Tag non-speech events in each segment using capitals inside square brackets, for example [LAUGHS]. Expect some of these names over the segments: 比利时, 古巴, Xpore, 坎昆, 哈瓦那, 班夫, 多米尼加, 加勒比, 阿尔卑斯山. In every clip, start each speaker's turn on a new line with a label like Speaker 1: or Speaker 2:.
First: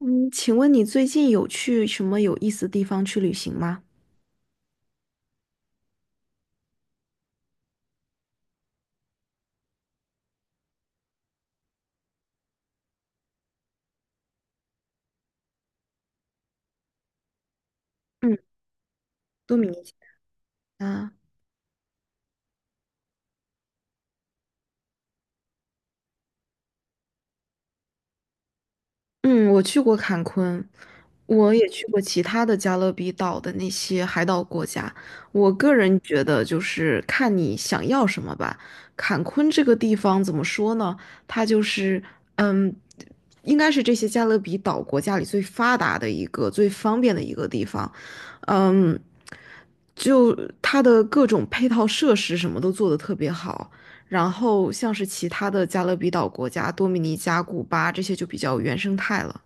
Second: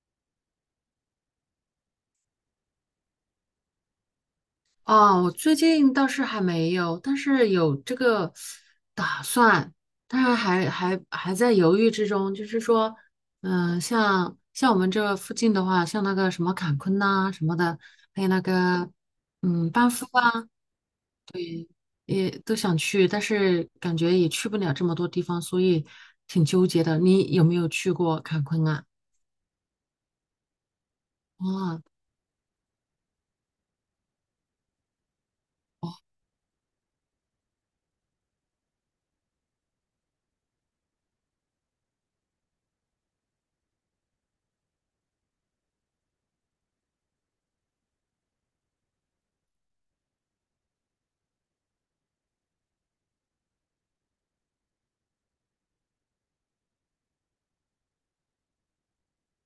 Speaker 1: 嗯，请问你最近有去什么有意思的地方去旅行吗？
Speaker 2: 哦，我最近倒是还没有，但是有这个打算，当然还在犹豫之中。就是说，像我们这附近的话，像那个什么坎昆呐、什么的，还有
Speaker 1: 嗯，
Speaker 2: 那个
Speaker 1: 多米
Speaker 2: 班
Speaker 1: 尼
Speaker 2: 夫啊，
Speaker 1: 加。
Speaker 2: 也都想去，但是感觉也去不了这么多地方，所以挺纠结的。你有没有去过坎昆啊？
Speaker 1: 嗯，我去过坎昆，我也
Speaker 2: 哇
Speaker 1: 去过其他的加勒比岛的那些海岛国家。我个人觉得，就是看你想要什么吧。坎昆这个地方怎么说呢？它就是，嗯，应该是这些加勒比岛国家里最发达的一个、最方便的一个地方。嗯，就它的各种配套设施什么都做得特别好。然后像是其他的加勒比岛国家，多米尼加、古巴这些就比较原生态了。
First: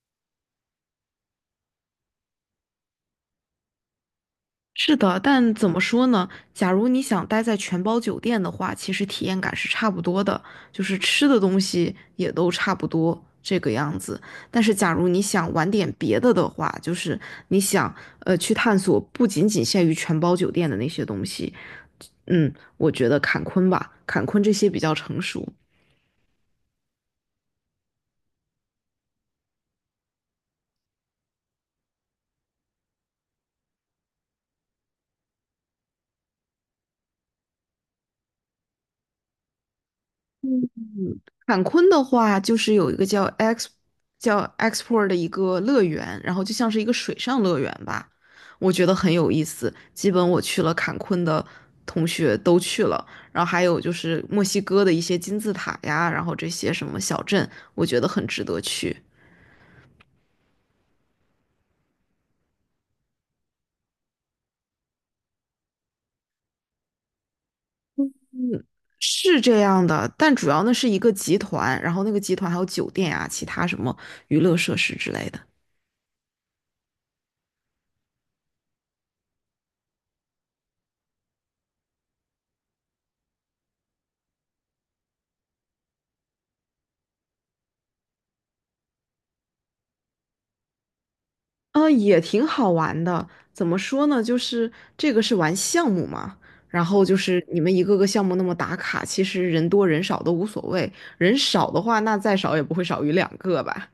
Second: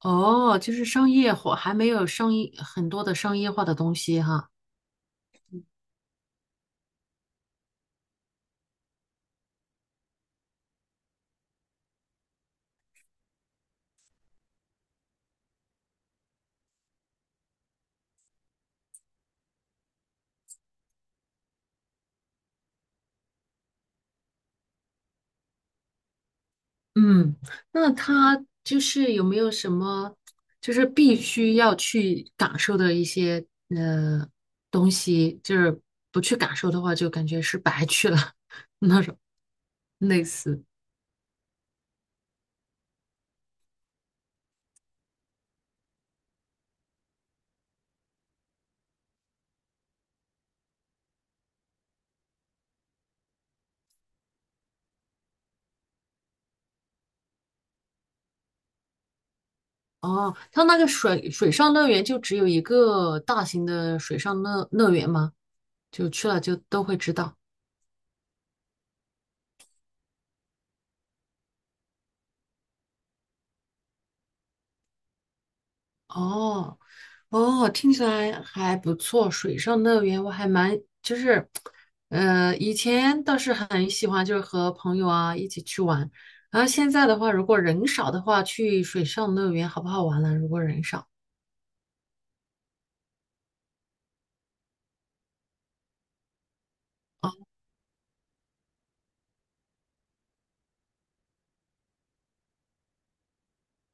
Speaker 2: 哦，就是商业化，还没有商业很多的商业化的东西哈。
Speaker 1: 是的，但怎么说呢？假如你想待在全包酒店的话，其实体验感是差不多的，就是吃的东西也都差不多这个样子。但是假如你想玩点别的的话，就是你想去探索不仅仅限于全包酒店的那些东西，嗯，我觉得坎昆吧，坎昆这些比较成熟。
Speaker 2: 嗯，那他就是有没有什么，就是必须要去感受的一些呃东西，就是不去感受的话，就感觉是白去了，[LAUGHS] 类似。
Speaker 1: 坎昆的话，就是有一个叫 X 叫 XPORE 的一个乐园，然后就像是一个水上乐园吧，我觉得很有意思。基本我去了坎昆的同学都去了，然后还有就是墨西哥的一些金字塔呀，然后这些什么小镇，我觉得很值得去。
Speaker 2: 哦，他那个水上乐园就只有一个大型的水上乐园吗？就去了就都会知道。
Speaker 1: 是这样的，但主要那是一个集团，然后那个集团还有酒店呀，其他什么娱乐设施之类的。
Speaker 2: 哦，哦，听起来还不错。水上乐园我还蛮就是，以前倒是很喜欢，就是和朋友啊一起去玩。然后现在的话，如果人少的话，去水上乐园好不好玩呢？如果人少。啊。
Speaker 1: 也挺好玩的。怎么说呢？就是这个是玩项目嘛，然后就是你们一个个项目那么打卡，其实人多人少都无所谓。人少的话，那再少也不会少于两个吧？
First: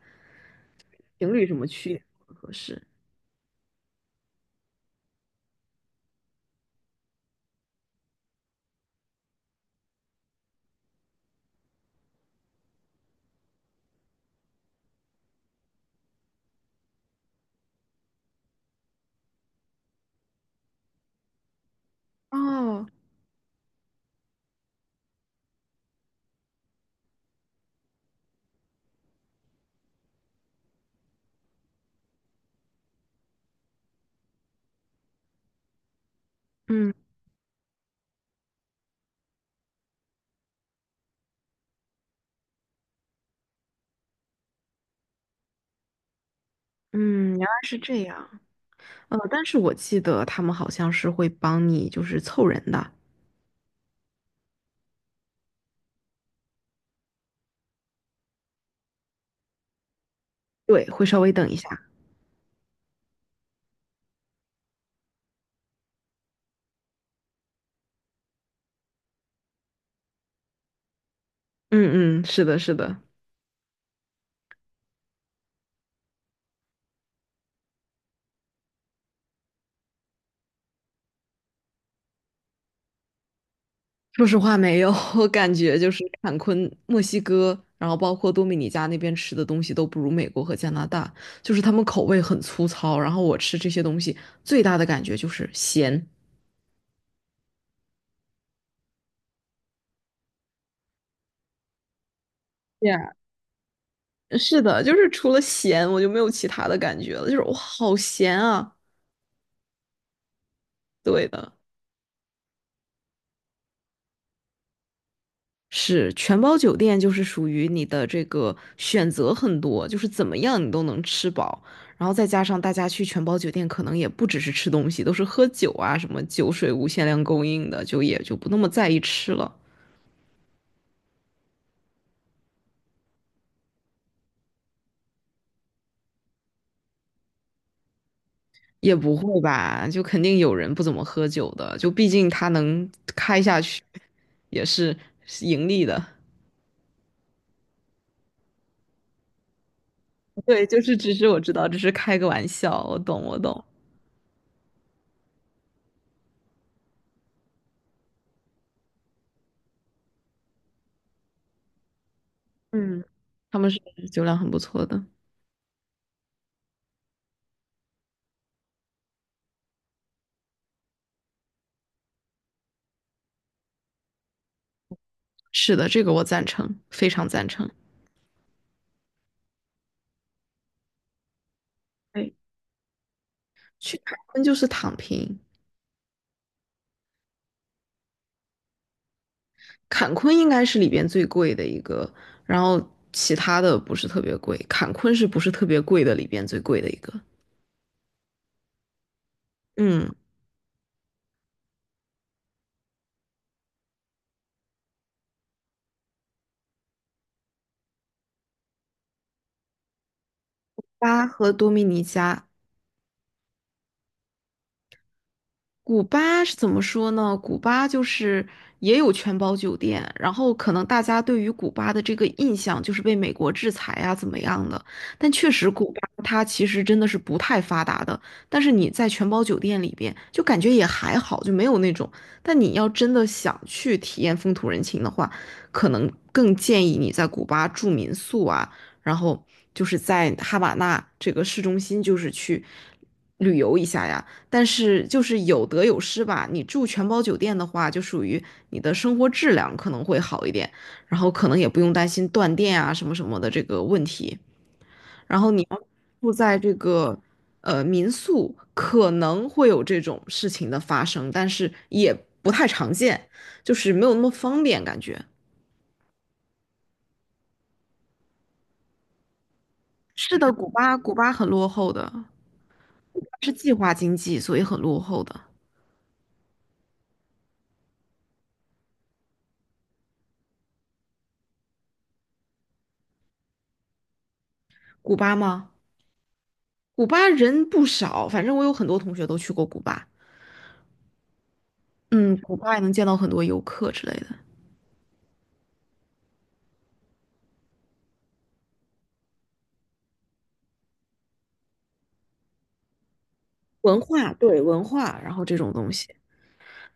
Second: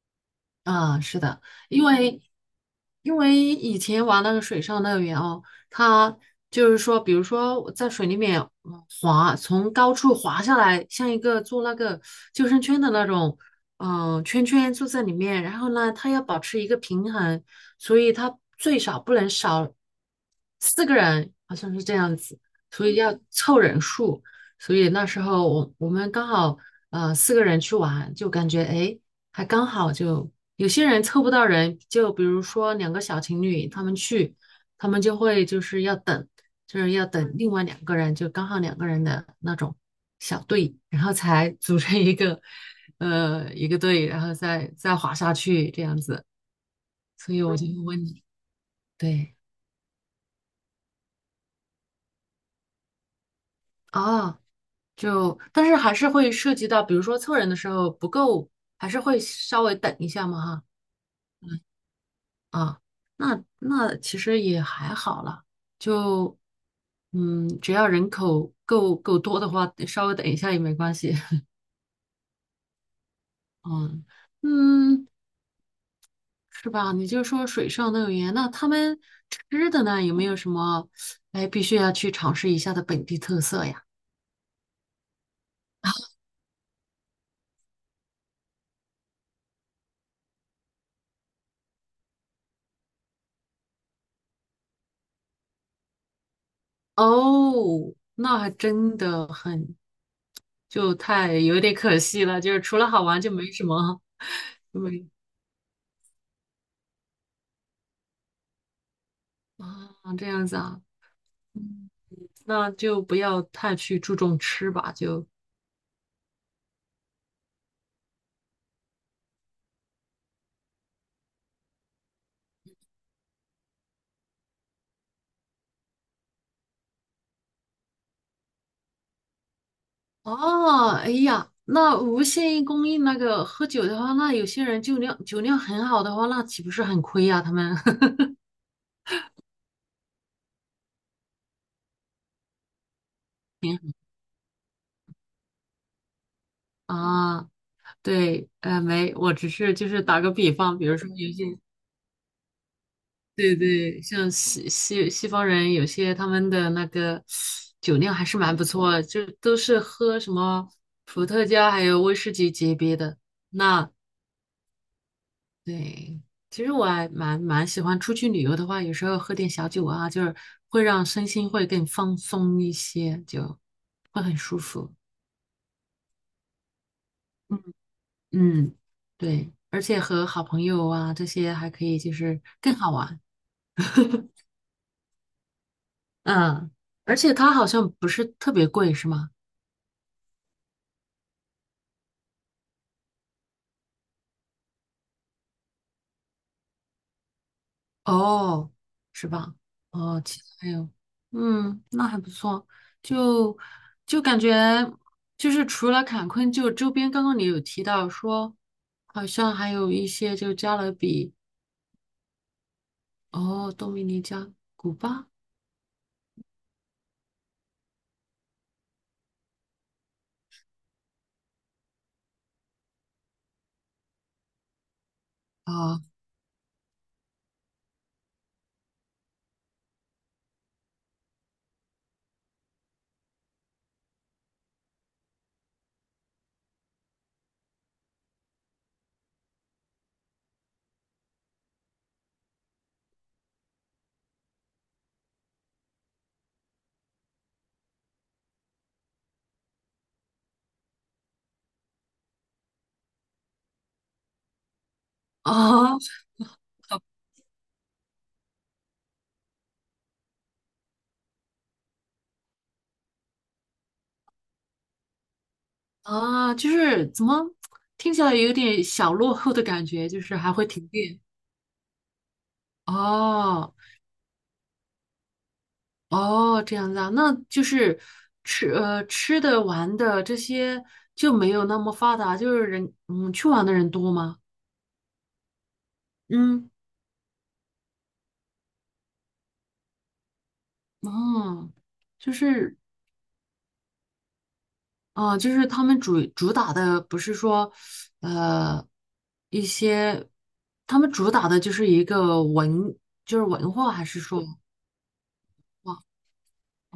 Speaker 2: 啊，是
Speaker 1: 情
Speaker 2: 的，
Speaker 1: 侣什么
Speaker 2: 因
Speaker 1: 去也
Speaker 2: 为
Speaker 1: 不合适。
Speaker 2: 因为以前玩那个水上乐园哦，它就是说，比如说我在水里面滑，从高处滑下来，像一个做那个救生圈的那种，圈圈坐在里面，然后呢，它要保持一个平衡，所以它最少不能少四个人，好像是这样子，
Speaker 1: 哦，
Speaker 2: 所以要凑人数，所以那时候我们刚好四个人去玩，就感觉哎。诶还刚好就有些人凑不到人，就比如说两个小情侣，他们去，他们就会就是要等，就
Speaker 1: 嗯
Speaker 2: 是要等另外两个人，就刚好两个人的那种小队，然后才组成一个一个队，然后再滑下去这样子。
Speaker 1: 嗯，
Speaker 2: 所
Speaker 1: 原
Speaker 2: 以
Speaker 1: 来
Speaker 2: 我就
Speaker 1: 是
Speaker 2: 会问
Speaker 1: 这
Speaker 2: 你，
Speaker 1: 样。
Speaker 2: 对
Speaker 1: 但是我记得他们好像是会帮你就是凑人的，
Speaker 2: 啊，就但是还是会涉及到，比如说凑人的时候不够，还是会稍微等一下嘛哈。
Speaker 1: 对，会稍微等一下。
Speaker 2: 啊，那其实也还好了，就只要人口够多的话，稍微等一下也没关系。[LAUGHS]
Speaker 1: 嗯嗯，是的，是的。
Speaker 2: 嗯嗯，是吧？你就说水上乐园，那他们吃的呢，有没有什么哎必须要去尝试一下的本地特色呀？
Speaker 1: 说实话，没有，[LAUGHS] 我感觉就是坎昆、墨西哥，然后包括多米尼加那边吃的东西都不如美国和加拿大，就是他们口味很粗糙。然后我吃这些东西最大的感觉就是咸。
Speaker 2: 哦，那还真的很，就太有点可惜了，就是除了
Speaker 1: 对，
Speaker 2: 好玩就没什么，[LAUGHS]
Speaker 1: 是
Speaker 2: 就
Speaker 1: 的，就
Speaker 2: 没
Speaker 1: 是除了咸，我就没有其他的感觉了，就是我好咸啊！
Speaker 2: 啊，这样子啊。
Speaker 1: 对的。
Speaker 2: 嗯那就不要太去注重吃吧，就
Speaker 1: 是全包酒店，就是属于你的这个选择很多，就是怎么样你都能吃饱。然后再加上大家去全包酒店，可能也不只是吃东西，都是喝酒啊，什么酒水无限量供应的，就也就不那么在意吃了。
Speaker 2: 哦，哎呀，那无限供应那个喝酒的话，那有些人酒量很好的话，那岂不是很亏呀、他们 [LAUGHS]
Speaker 1: 也不会吧，就肯定有人不怎么喝酒的，就毕竟他能开下去也是盈利的。
Speaker 2: 啊，对，没，我只是就是打个
Speaker 1: [LAUGHS]
Speaker 2: 比
Speaker 1: 对，
Speaker 2: 方，
Speaker 1: 就
Speaker 2: 比
Speaker 1: 是
Speaker 2: 如说
Speaker 1: 只是
Speaker 2: 有
Speaker 1: 我知
Speaker 2: 些
Speaker 1: 道，只是开个玩笑，我懂，我
Speaker 2: 对
Speaker 1: 懂。
Speaker 2: 对，像西方人，有些他们的那个酒量还是蛮不错的，就都是喝什么伏特加还有威士忌级别
Speaker 1: 嗯，
Speaker 2: 的。
Speaker 1: 他们是
Speaker 2: 那
Speaker 1: 酒量很不错的。
Speaker 2: 对，其实我还蛮喜欢出去旅游的话，有时候喝点小酒啊，就是会让身心会更放松一些，就会很舒服。
Speaker 1: 是的，这个我赞成，非常赞
Speaker 2: 嗯，
Speaker 1: 成。
Speaker 2: 嗯，对，而且和好朋友啊这些还可以，就
Speaker 1: 对，
Speaker 2: 是更好玩。
Speaker 1: 去坎
Speaker 2: [LAUGHS]
Speaker 1: 昆就是躺平。
Speaker 2: 嗯，而且它好像不是特别贵，是吗？
Speaker 1: 坎昆应该是里边最贵的一个，然后其他的不是特别贵，坎昆是不是特别贵的里边最贵的一个？
Speaker 2: 哦，是吧？
Speaker 1: 嗯。
Speaker 2: 哦，其他还有，嗯，那还不错，就就感觉就是除了坎昆，就周边刚刚你有提到说，好像还有一些就加勒
Speaker 1: 巴
Speaker 2: 比，
Speaker 1: 和多米尼加。
Speaker 2: 哦，多米尼加、古巴
Speaker 1: 古巴是怎么说呢？古巴就是也有全包酒店，然后可能大家对于古巴的这个印象就是被美国制裁啊怎么样的，但确实古巴
Speaker 2: 啊
Speaker 1: 它其实真的是不太发达的，但是你在全包酒店里边就感觉也还好，就没有那种。但你要真的想去体验风土人情的话，可能更建议你在古巴住民宿啊，然后就是在哈瓦那这个市中心就是去旅游一下呀。但是就是有得有失吧。你住全包酒店的话，就属于你的生活质量可能会好一点，然后可能也不用担心断电啊什么什么的这个问题。然后你要
Speaker 2: 啊
Speaker 1: 住在这个民宿，可能会有这种事情的发生，但是也不太常见，就是没有那么方便感觉。
Speaker 2: 啊，就是怎么听起来有点小落后的感觉，就
Speaker 1: 是
Speaker 2: 是
Speaker 1: 的，
Speaker 2: 还会
Speaker 1: 古
Speaker 2: 停
Speaker 1: 巴古
Speaker 2: 电
Speaker 1: 巴很落后的，是计
Speaker 2: 哦
Speaker 1: 划经济，所以很落后的。
Speaker 2: 哦，这样子啊，那就是吃吃的玩的这些就没有那么发达，就是人去玩的人多吗？
Speaker 1: 古巴吗？
Speaker 2: 嗯，
Speaker 1: 古巴人不少，反正我有很多同学都去过古巴。
Speaker 2: 哦，就
Speaker 1: 嗯，古巴
Speaker 2: 是
Speaker 1: 也能见到很多游客之类的。
Speaker 2: 啊、就是他们主打的不是说呃一些，他们主打的就是一个文，就是文化，
Speaker 1: 文
Speaker 2: 还是
Speaker 1: 化，
Speaker 2: 说
Speaker 1: 对文化，然后这种东
Speaker 2: 哇
Speaker 1: 西，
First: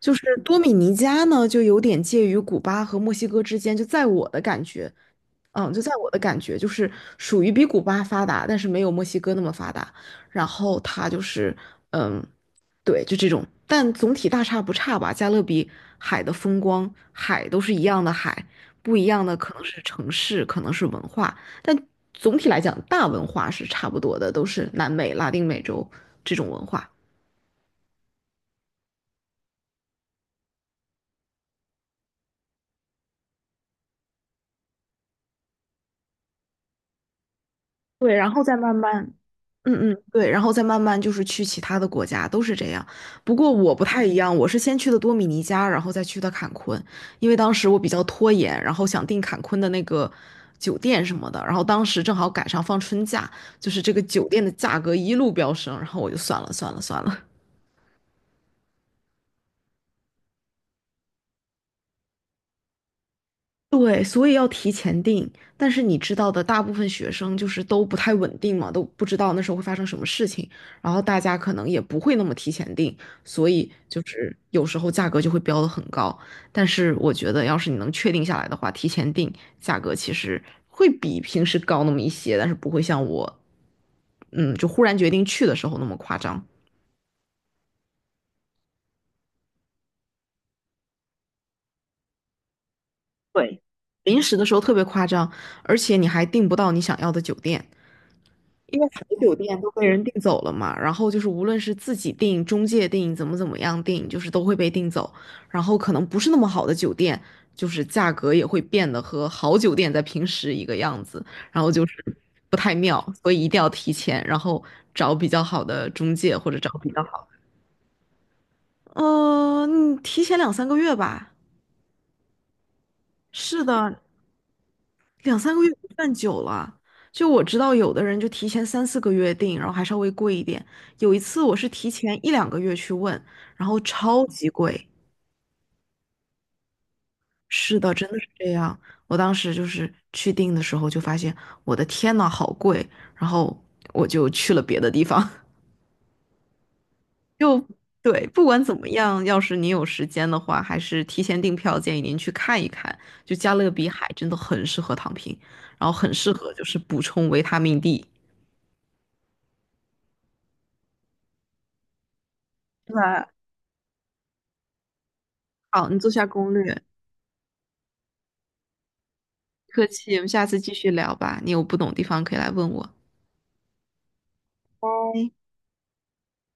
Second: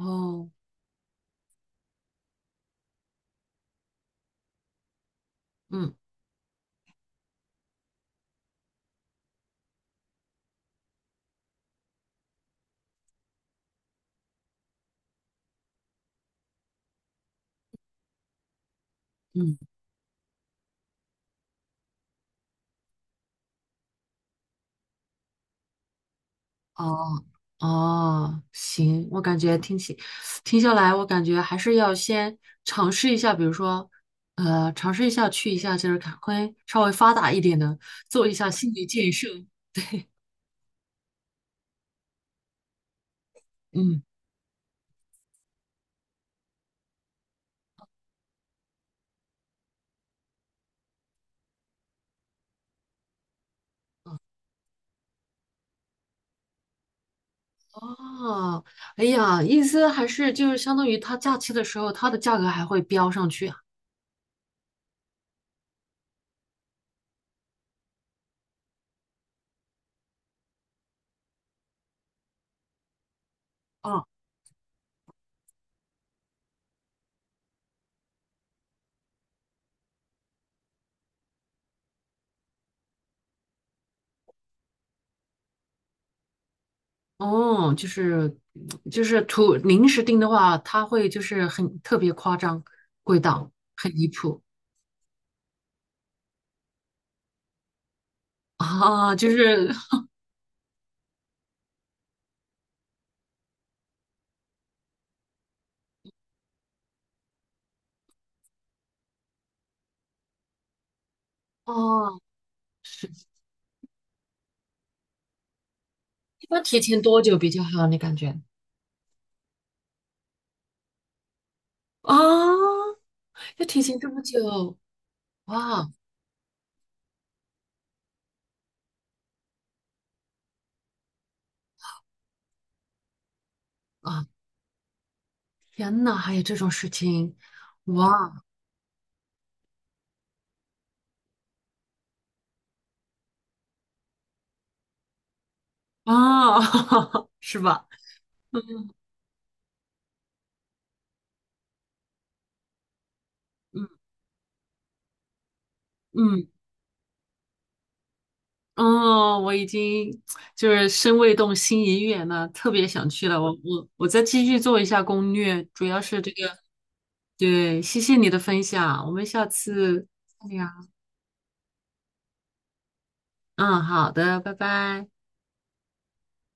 Speaker 1: 就是多米尼加呢，就有点介于古巴和墨西哥之间，就在我的感觉，嗯，就在
Speaker 2: 嗯
Speaker 1: 我的感觉，就是属于比古巴发达，但是没有墨西哥那么发达。然后它就是，嗯，对，就这种，但总体大差不差吧。加勒比海的风光，海都是一样的海，不一样的可
Speaker 2: 嗯。
Speaker 1: 能是城市，可能是文化，但总体来讲，大文化是差不多的，都是南美、拉丁美洲这种文化。
Speaker 2: 哦哦，行，我感觉听下来，我感觉还是要先尝试一下，比如说，尝试一下去一下就是坎昆稍微发达一点的，
Speaker 1: 对，
Speaker 2: 做
Speaker 1: 然
Speaker 2: 一
Speaker 1: 后
Speaker 2: 下
Speaker 1: 再
Speaker 2: 心
Speaker 1: 慢
Speaker 2: 理
Speaker 1: 慢。
Speaker 2: 建设。
Speaker 1: 嗯嗯，对，然后再慢慢就是去其他的国家，都是这样。不过我不
Speaker 2: 嗯，
Speaker 1: 太一样，我是先去的多米尼加，然后再去的坎昆，因为当时我比较拖延，然后想订坎昆的那个酒店什么的，然后当时正好赶上放春假，就是这个酒店的价格一路飙升，然后我就算了算了算了。
Speaker 2: 哦，哎呀，意思还是就是相当于它假期的时候，它的价格还会飙上去啊。
Speaker 1: 对，所以要提前订。但是你知道的，大部分学生就是都不太稳定嘛，都不知道那时候会发生什么事情，然后大家可能也不会那么提前订，所以就
Speaker 2: 哦，
Speaker 1: 是有时候价格就会标的很高。但是我觉得，要是你能确定下来的话，提前订价格其实会比平时高那么一些，但是不会像我，嗯，就忽然决定去的时候那么夸张。
Speaker 2: 哦，就是图临时订的话，它会就是很特别夸张，贵到
Speaker 1: 对，
Speaker 2: 很离
Speaker 1: 临时
Speaker 2: 谱
Speaker 1: 的时候特别夸张，而且你还订不到你想要的酒店。因为好
Speaker 2: 啊，就
Speaker 1: 酒店都
Speaker 2: 是
Speaker 1: 被人订走了嘛，然后就是无论是自己订、中介订、怎么怎么样订，就是都会被订走。然后可能不是那么好的酒店，就是价格也会变得和好酒店在平时一个样子，然后就是
Speaker 2: 哦。
Speaker 1: 不太妙，所以一定要提前，然后找比较好的中介
Speaker 2: 一
Speaker 1: 或者
Speaker 2: 般
Speaker 1: 找
Speaker 2: 提
Speaker 1: 比
Speaker 2: 前
Speaker 1: 较
Speaker 2: 多
Speaker 1: 好
Speaker 2: 久
Speaker 1: 的。
Speaker 2: 比较好？你感觉
Speaker 1: 提前两三个月吧。
Speaker 2: 啊，
Speaker 1: 是
Speaker 2: 要提
Speaker 1: 的，
Speaker 2: 前这么久？
Speaker 1: 两三个月不
Speaker 2: 哇
Speaker 1: 算久了。就我知道，有的人就提前三四个月订，然后还稍微贵一点。有一次我是提前一两个月去问，然后超
Speaker 2: 啊，
Speaker 1: 级贵。
Speaker 2: 天呐，还有这种事情？
Speaker 1: 是的，真的是
Speaker 2: 哇
Speaker 1: 这样。我当时就是去订的时候就发现，我的天呐，好贵！然后我就去了别的地方。[LAUGHS]
Speaker 2: 啊，[LAUGHS] 是
Speaker 1: 就
Speaker 2: 吧？
Speaker 1: 对，不管怎么样，要是你有时间的话，还是提前订票，建议您去看一看。就加勒
Speaker 2: 嗯
Speaker 1: 比海真的很适合躺平，然后很适
Speaker 2: 嗯，
Speaker 1: 合就是补充维他命 D。
Speaker 2: 哦，我已经就是身未动，心已远了，特别想
Speaker 1: 对，
Speaker 2: 去了。我再继续做一下攻略，主
Speaker 1: 好，你
Speaker 2: 要
Speaker 1: 做
Speaker 2: 是
Speaker 1: 下
Speaker 2: 这
Speaker 1: 攻
Speaker 2: 个。
Speaker 1: 略，
Speaker 2: 对，谢谢你的分享，我们下
Speaker 1: 客
Speaker 2: 次
Speaker 1: 气，我们下
Speaker 2: 再
Speaker 1: 次继
Speaker 2: 聊。
Speaker 1: 续聊吧。你有不懂的地方可以来问我。
Speaker 2: 嗯，好的，拜拜。